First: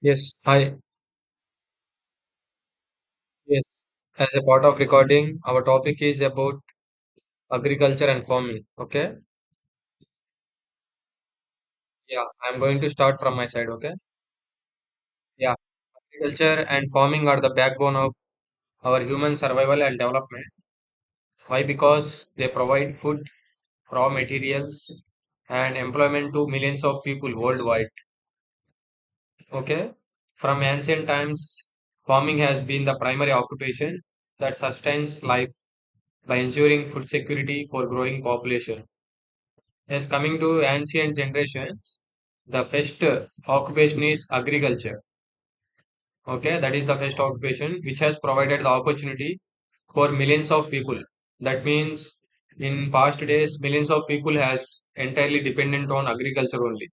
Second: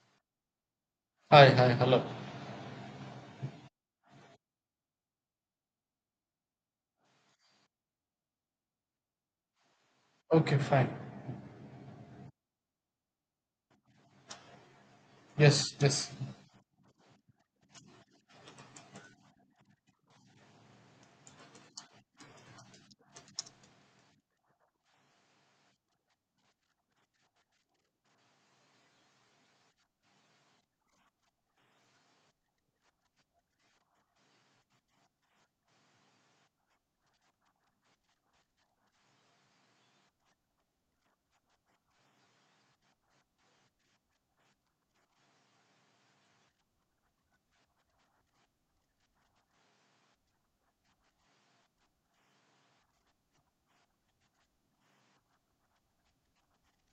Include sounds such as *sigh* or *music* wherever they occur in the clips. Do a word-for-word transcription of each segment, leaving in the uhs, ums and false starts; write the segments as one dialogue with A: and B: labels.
A: Yes, hi.
B: Hi, hi, hello.
A: Yes, as a part of recording, our topic is about agriculture and farming. Okay.
B: Okay, fine.
A: Yeah, I'm going to start from my side. Okay. Yeah,
B: Yes, yes,
A: agriculture and farming are the backbone of our human survival and development. Why? Because they provide food, raw materials, and employment to millions of people worldwide. Okay. From ancient times, farming has been the primary occupation that sustains life by ensuring food security for growing population. Yes, coming to ancient generations, the first occupation is agriculture. Okay, that is the first occupation which has provided the opportunity for millions of people. That means in past days, millions of people has entirely dependent on agriculture only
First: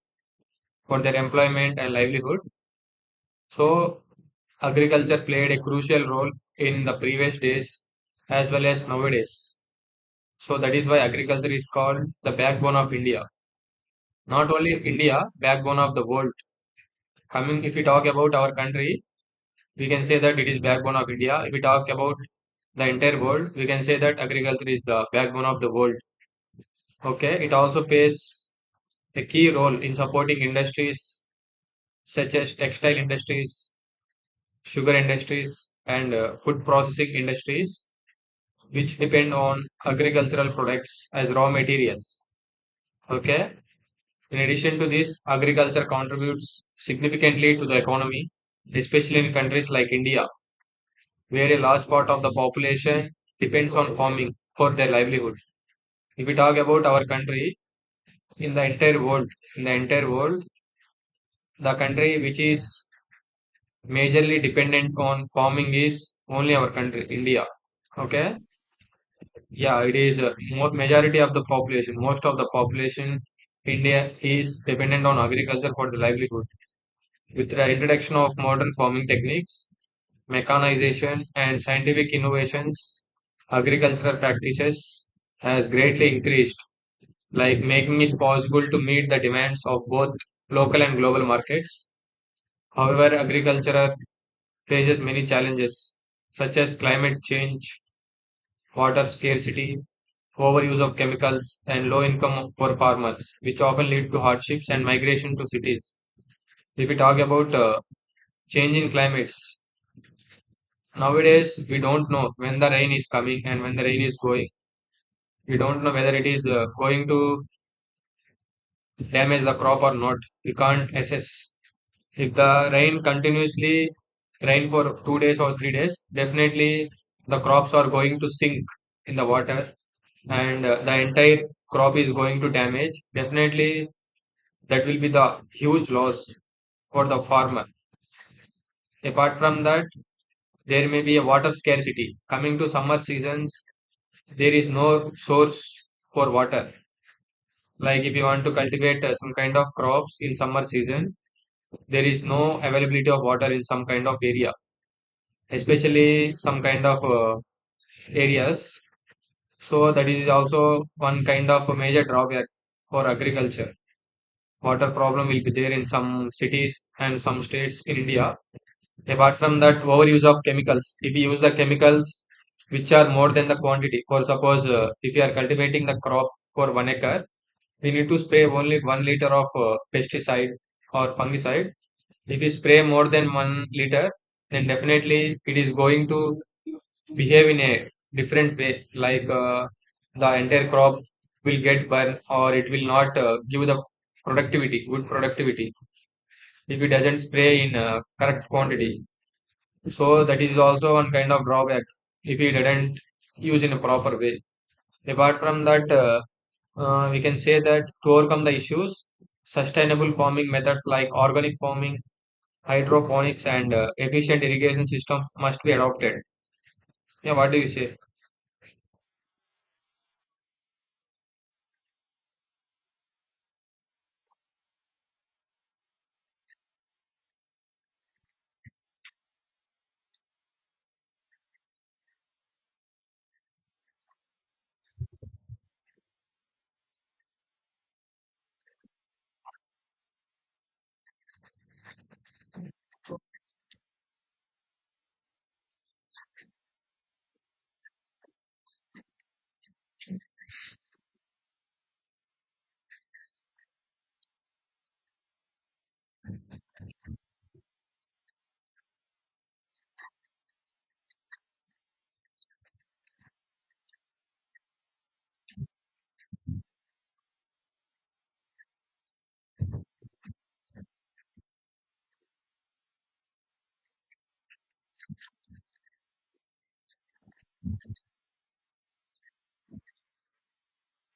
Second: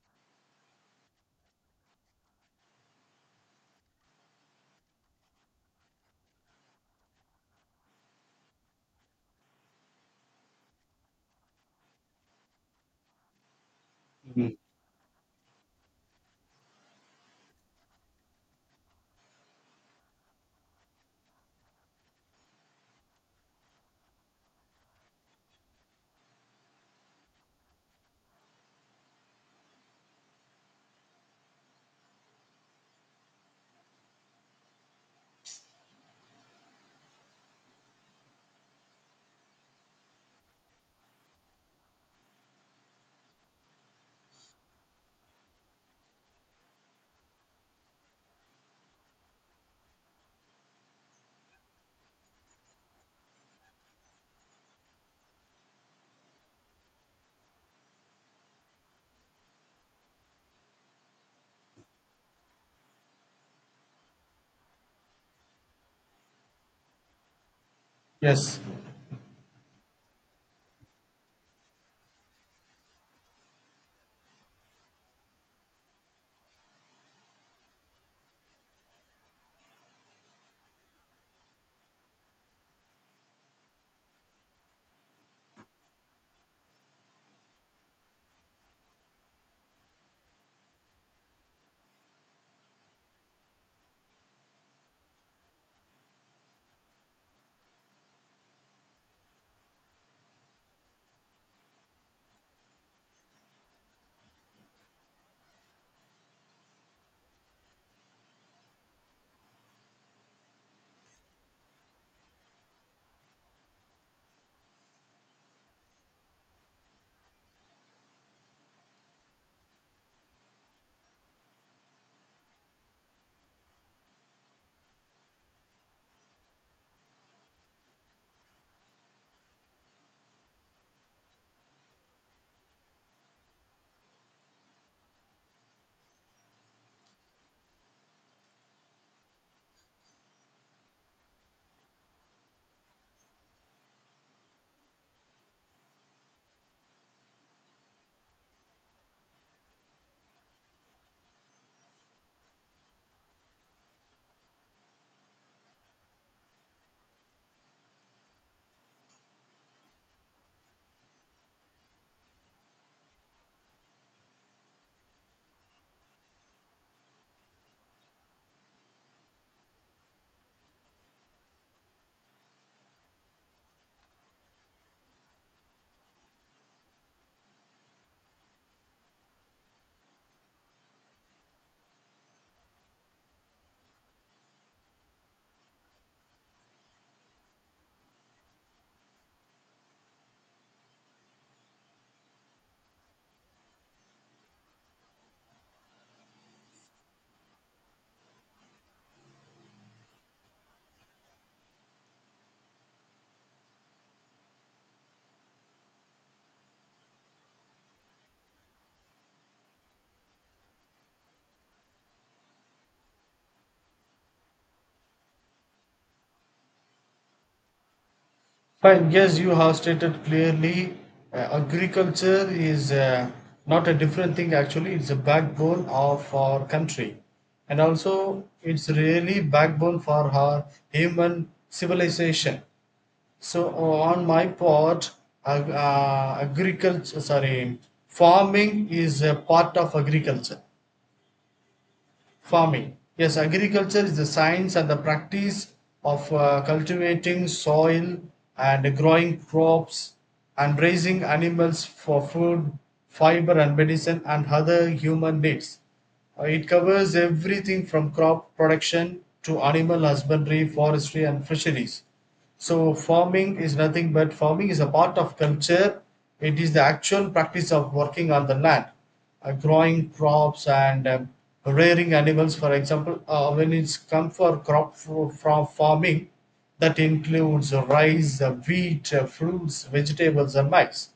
A: for their employment and livelihood. So agriculture played a crucial role in the previous days as well as nowadays. So that is why agriculture is called the backbone of India. Not
B: Mm.
A: only India, backbone of the world. Coming, if we talk about our country, we can say that it is backbone of India. If we talk about the entire world, we can say that agriculture is the backbone of the world. Okay, it also plays a key role in supporting industries such as textile industries, sugar industries, and uh, food processing industries, which depend on agricultural products as raw materials. Okay, in addition to this, agriculture contributes significantly to the economy, especially in countries like India where a large part of the population depends on farming for their livelihood. If we talk about our country in the entire world, in the entire world, the country which is majorly dependent on farming is only our country, India. Okay,
B: yes.
A: yeah, it is uh, more majority of the population, most of the population. India is dependent on agriculture for the livelihood. With the introduction of modern farming techniques, mechanization and scientific innovations, agricultural practices has greatly increased, like making it possible to meet the demands of both local and global markets. However, agriculture faces many challenges such as climate change, water scarcity, overuse of chemicals, and low income for farmers, which often lead to hardships and migration to cities. If we talk about uh, change in climates, nowadays we don't know when the rain is coming and when the rain is going. We don't know whether it is uh, going to damage the crop or not. We can't assess. If the rain continuously rain for two days or three days, definitely the crops are going to sink in the water and uh, the entire crop is going to damage. Definitely, that will be the huge loss for the farmer. Apart from that, there may be a water scarcity. Coming to summer seasons, there is no source for water. Like if you want to cultivate uh, some kind of crops in summer season, there is no availability of water in some kind of area, especially some kind of uh, areas. So that is also one kind of a major drawback for agriculture. Water problem will be there in some cities and some states in India. Apart from that, overuse of chemicals. If you use the chemicals which are more than the quantity, for suppose uh, if you are cultivating the crop for one acre, we need to spray only one liter of uh, pesticide or fungicide. If we spray more than one liter, then definitely it is going to behave in a different way, like uh, the entire crop will get burned or it will not uh, give the productivity, good productivity, if it doesn't spray in uh, correct quantity. So that is also one kind of drawback if we didn't use in a proper way. Apart from that, uh, uh, we can say that to overcome the issues, sustainable farming methods like organic farming, hydroponics, and uh, efficient irrigation systems must be adopted. Yeah, what do you say?
B: Fine. Yes, you have stated clearly uh, agriculture is uh, not a different thing, actually, it's a backbone of our country. And also, it's really backbone for our human civilization. So, on my part, ag- uh, agriculture, sorry, farming is a part of agriculture. Farming. Yes, agriculture is the science and the practice of uh, cultivating soil and growing crops and raising animals for food, fiber, and medicine and other human needs. Uh, it covers everything from crop production to animal husbandry, forestry, and fisheries. So farming is nothing but farming is a part of culture. It is the actual practice of working on the land, uh, growing crops and um, rearing animals. For example, uh, when it's come for crop fro- from farming, that includes rice, uh, wheat, uh, fruits, vegetables, and maize.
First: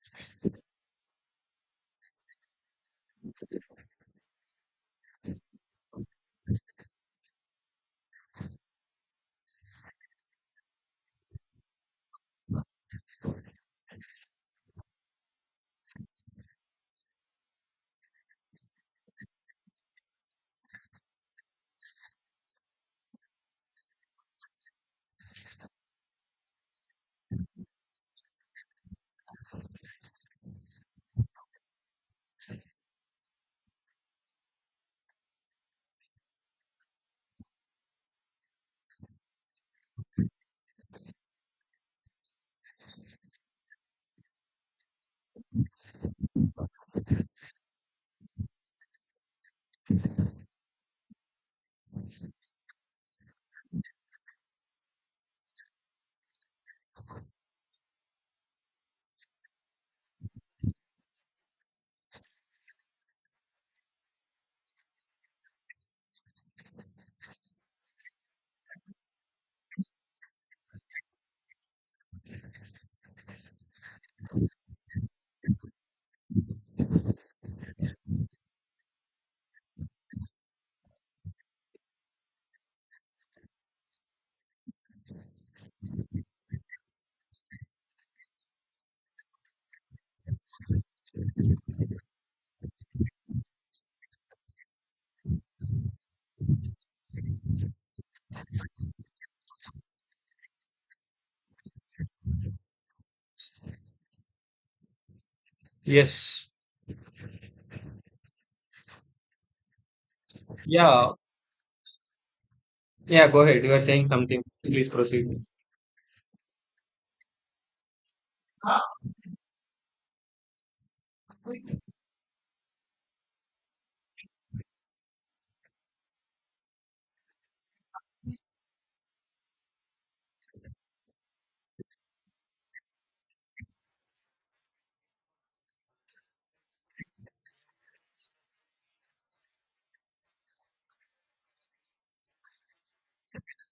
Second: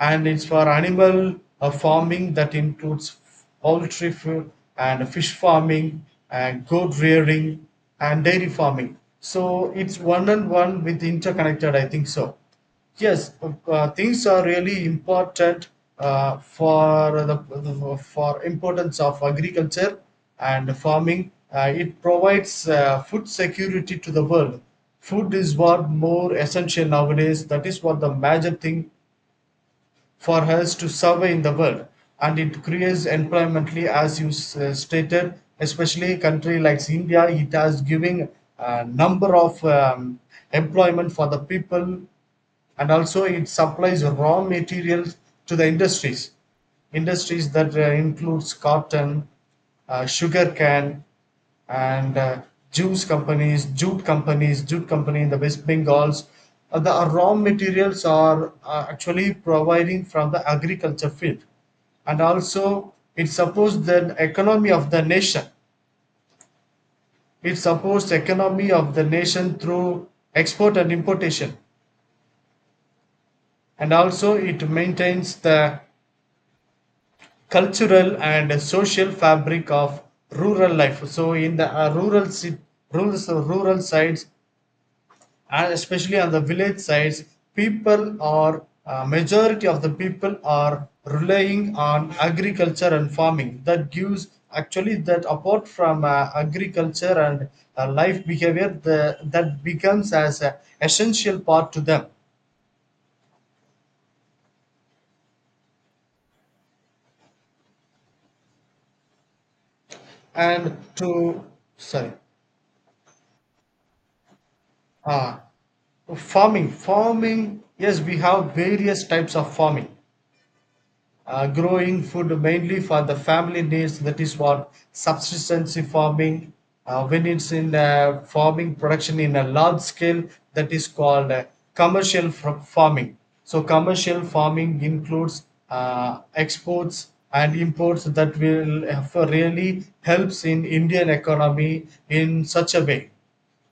B: And it's for animal uh, farming that includes poultry food and fish farming and goat rearing and dairy farming. So it's one and one with interconnected, I think so. Yes, uh, things are really important uh, for the for importance of agriculture and farming. Uh, it provides uh, food security to the world. Food is what more essential nowadays. That is what the major thing for us to survey in the world, and it creates employment as you s- uh, stated, especially a country like India. It has giving a number of um, employment for the people, and also it supplies raw materials to the industries. Industries that uh, includes cotton, uh, sugar cane, and uh, juice companies, jute companies, jute company in the west bengals. Uh, the raw materials are uh, actually providing from the agriculture field, and also it supports the economy of the nation. It supports economy of the nation through export and importation, and also it maintains the cultural and social fabric of rural life. So in the uh, rural sit- rural so rural sides, and especially on the village sides, people are uh, majority of the people are relying on agriculture and farming. That gives actually that apart from uh, agriculture and uh, life behavior, the, that becomes as an essential part to them
A: Yes.
B: and
A: Yeah,
B: to sorry.
A: yeah, go ahead. You are saying something. Please proceed.
B: Ah, Farming, farming. Yes, we have various types of farming. Uh, growing food mainly for the family needs. That is what subsistence farming. Uh, when it's in uh, farming production in a large scale, that is called uh, commercial fr- farming. So commercial farming includes uh, exports and imports that will uh, really helps in Indian economy in such a way.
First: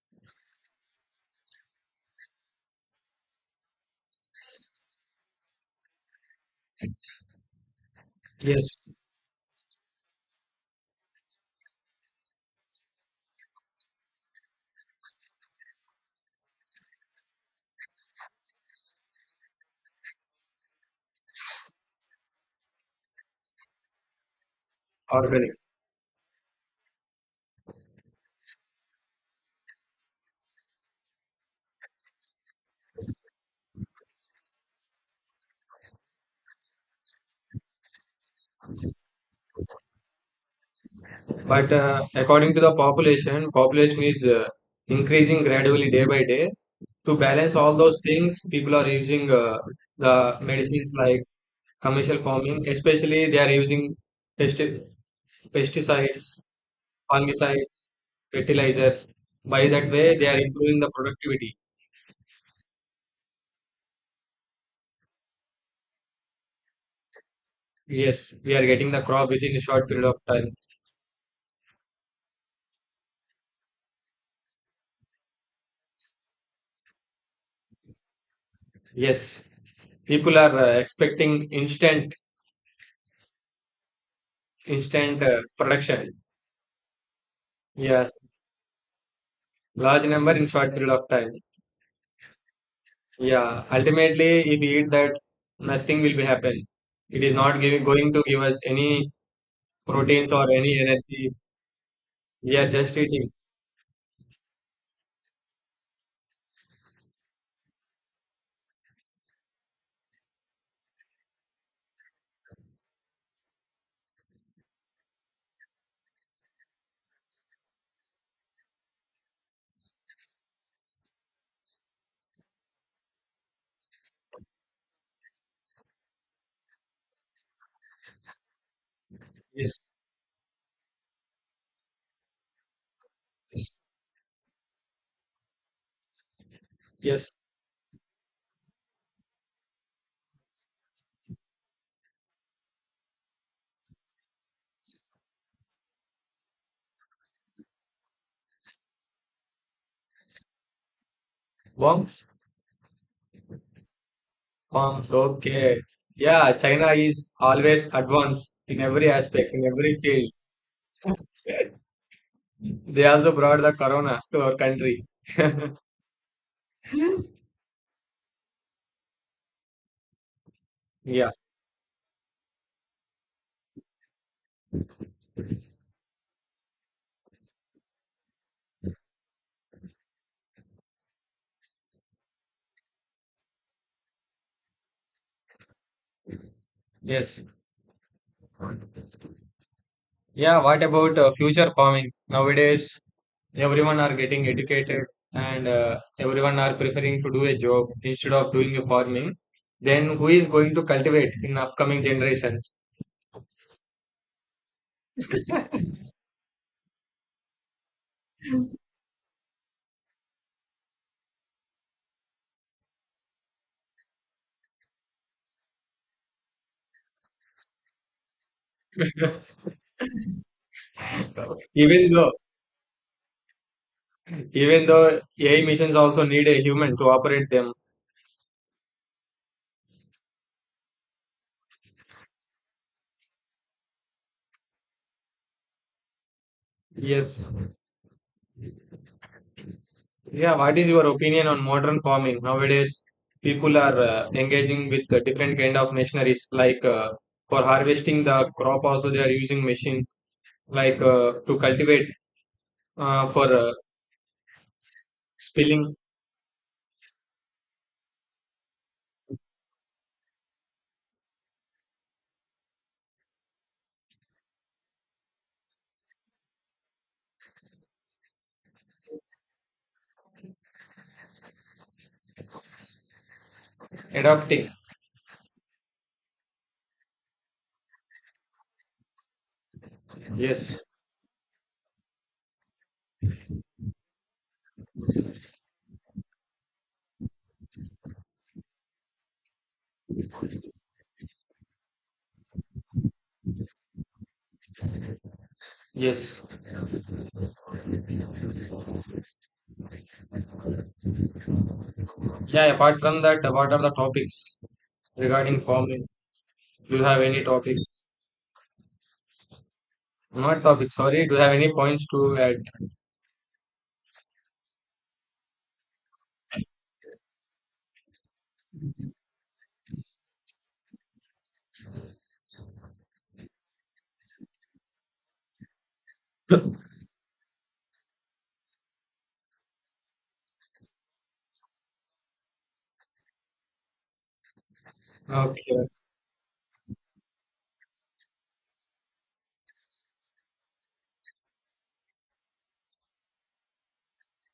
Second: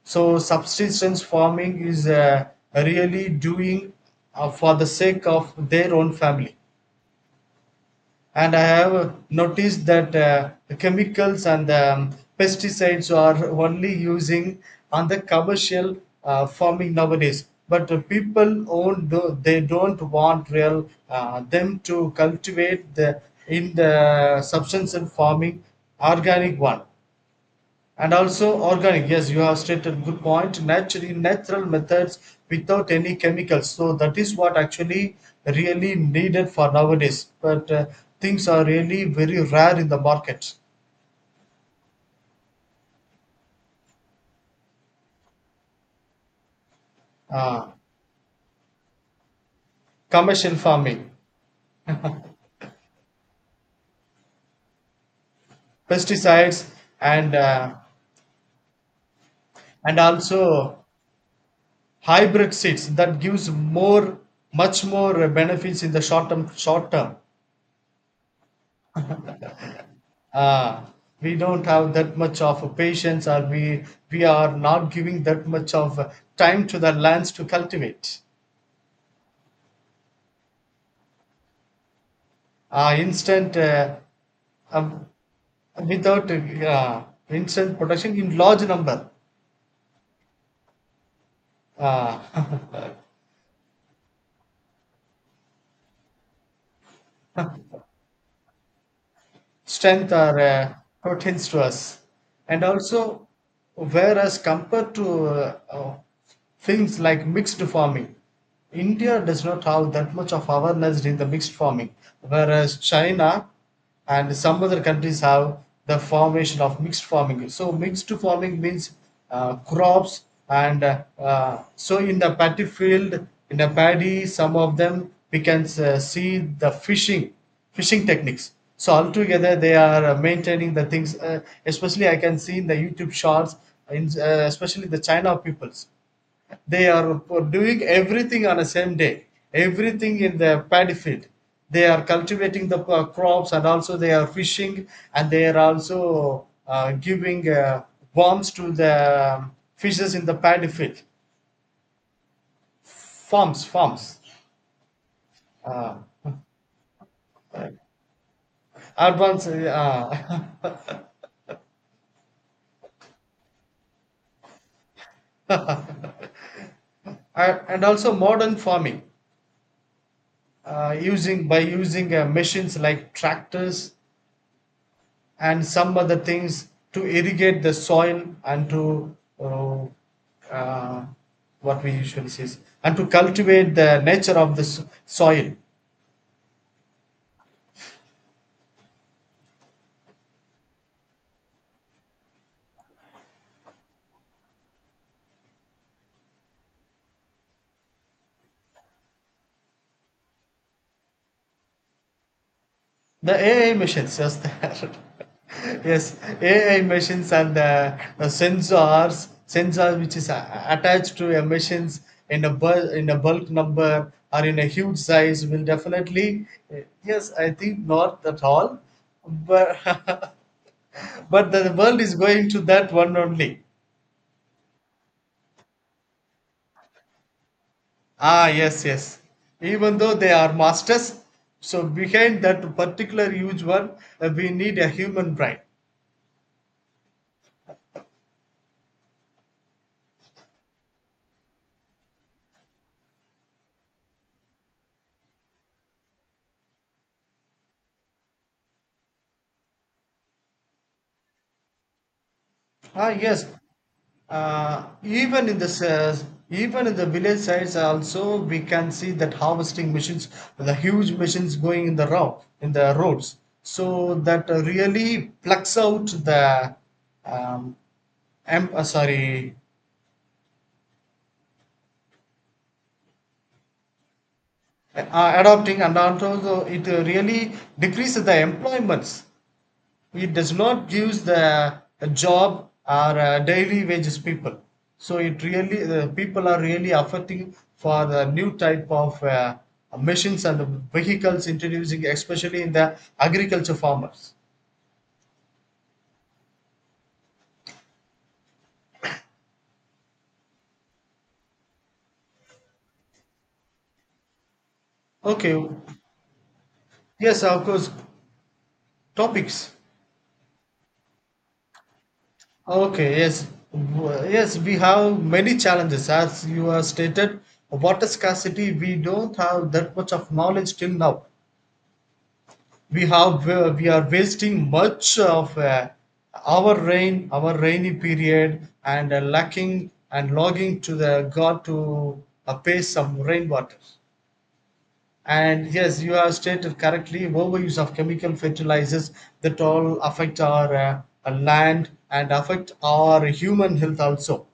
B: So subsistence farming is uh, really doing uh, for the sake of their own family. And I
A: Yes.
B: have noticed that uh, the chemicals and um, pesticides are only using on the commercial uh, farming nowadays. But the people own tho- they don't want real uh, them to cultivate the in the subsistence
A: Organic.
B: farming organic one. And also organic, yes, you have stated good point, naturally natural methods without any chemicals. So that is what actually really needed for nowadays, but uh, things are really very rare in the market.
A: But uh, according to the population, population is uh, increasing gradually day by day. To balance
B: uh,
A: all those things, people are using uh, the
B: Commercial
A: medicines
B: farming,
A: like commercial farming, especially they are using pesti- pesticides,
B: pesticides and
A: fungicides,
B: uh,
A: fertilizers. By that
B: and
A: way, they are improving
B: also
A: the productivity.
B: hybrid seeds, that gives more much more benefits in the short term, short term.
A: Yes, we are getting the crop within a short period of time.
B: Ah, we don't have that much of a patience, or we we are not giving that much of uh, time to the lands to cultivate.
A: Yes, people are uh, expecting instant,
B: Ah, instant uh, um,
A: instant uh, production.
B: without uh, Instant
A: Yeah,
B: production in large number.
A: large number in short period of time.
B: Ah, *laughs*
A: Yeah, ultimately, if we eat that, nothing will be happen. It is not giving, going to give us any
B: strength
A: proteins
B: are
A: or
B: uh,
A: any energy.
B: pertains to us.
A: We
B: And
A: are just
B: also,
A: eating.
B: whereas compared to uh, uh, things like mixed farming, India does not have that much of awareness in the mixed farming, whereas China and some other countries have the formation of mixed farming. So mixed farming means uh, crops and uh, uh, so in the paddy field, in the paddy, some of them we can uh, see the fishing fishing techniques. So altogether, they
A: Yes,
B: are uh, maintaining the things. Uh, especially, I can see in the YouTube shorts, in, uh, especially the China peoples, they are
A: yes.
B: doing everything on the same day. Everything in the paddy field. They are cultivating the uh, crops, and also they are fishing, and they are also uh, giving uh, worms to the fishes in the paddy field.
A: Worms?
B: Farms, farms.
A: Worms, okay.
B: Uh,
A: Yeah, China is always advanced in every
B: Advanced
A: aspect, in every field.
B: uh, *laughs*
A: *laughs* They also brought the corona to our country. *laughs*
B: and and also modern farming, uh,
A: Yeah,
B: using by using uh, machines like tractors and some other things to irrigate the soil and to uh, uh, what we usually see is- and to cultivate the nature of the s- soil.
A: yes. Yeah, what about uh, future farming? Nowadays, everyone are getting educated and uh, everyone are preferring to do a job instead of doing a farming. Then who is going to cultivate in upcoming generations?
B: The A I machines, yes, they are. *laughs* Yes, A I machines and the, the sensors, sensors which is a- attached to a machines in a bul- in a bulk number or in a huge size will definitely. Yes, I think not at all,
A: *laughs*
B: but *laughs* but the world
A: Even
B: is
A: though
B: going to that one only.
A: Even though A I missions also need a human to operate them.
B: Ah, yes, yes. Even though they are masters, so behind that particular huge one, uh, we need a human brain.
A: Yes. Yeah, what is your opinion on modern farming? Nowadays, people are uh, engaging with uh, different kind of machineries like uh, for harvesting the crop also they are using machine like uh, to cultivate
B: Ah,
A: uh,
B: yes.
A: for uh,
B: Uh, even in the
A: spilling,
B: s- Even in the village sites also we can see that harvesting machines, the huge machines going in the row in the roads, so that really plucks out the um, em- uh, sorry,
A: adapting.
B: uh, adopting. And also it really decreases the employments, it does
A: Yes.
B: not gives the a job or a daily wages people. So it really the people are really affecting for the new type of uh, machines and the vehicles introducing especially in the agriculture farmers.
A: Yes. Yeah, apart from that, uh, what are the topics
B: Okay,
A: regarding farming? Do you have any
B: yes, of
A: topics?
B: course, topics.
A: Not topics, sorry. Do you have any points to add?
B: Okay, yes. W- yes, we have many challenges as you have stated. Water scarcity, we don't have that much of knowledge till now. We have uh, we are wasting much of uh, our rain, our rainy period, and uh, lacking and logging to the god to uh, pay some rainwater. And
A: Okay.
B: yes, you have stated correctly overuse of chemical fertilizers, that all affect our uh, uh, land and affect our human health also,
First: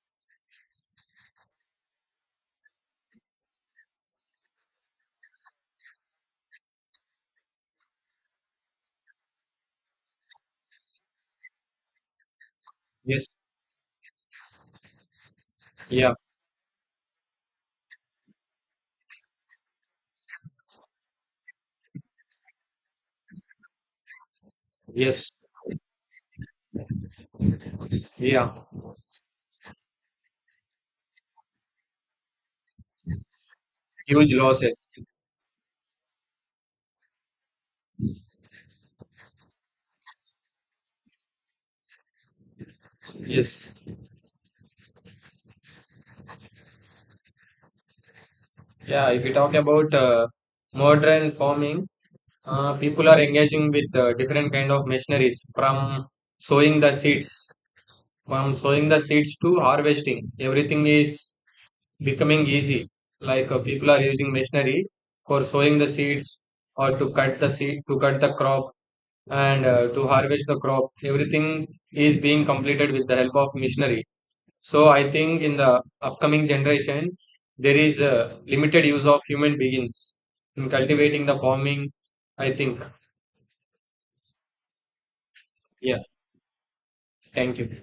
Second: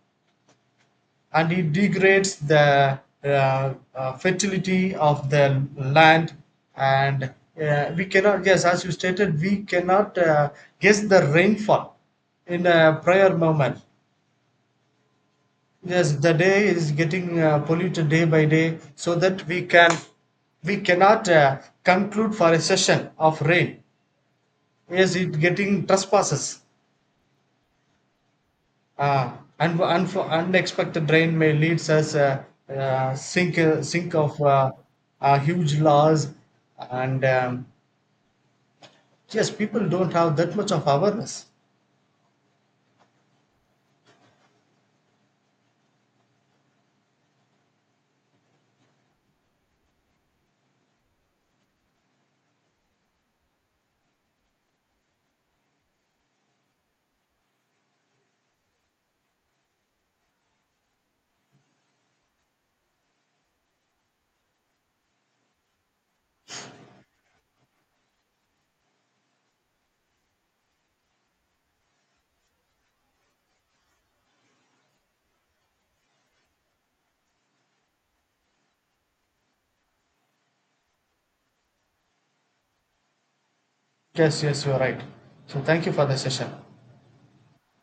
B: and it degrades the uh, uh, fertility of the land. And uh, we cannot, yes, as you stated, we cannot uh, guess the rainfall in a
A: Yes.
B: prior moment.
A: Yeah,
B: Yes, the day is getting uh, polluted day by day, so that we can we cannot uh, conclude for a session of rain. Yes,
A: yes,
B: it getting trespasses.
A: yeah,
B: Uh, un- unf- unexpected rain may lead us a uh, uh, sink uh, sink
A: huge
B: of uh,
A: losses.
B: uh, huge loss, and um, yes, people don't have that much of awareness.
A: Yes, yeah. If you talk about uh, modern farming, uh, people are engaging with uh, different kind of machineries from sowing the seeds, from sowing the seeds to harvesting. Everything is becoming easy. Like uh, people are using machinery for sowing the seeds or to cut the seed, to cut the crop and uh, to harvest the crop. Everything is being completed with the help of machinery. So I think in the upcoming generation, there is a limited use of human beings in cultivating the farming. I think.
B: Yes, yes, you are right. So thank you
A: Yeah.
B: for the session.
A: Thank you.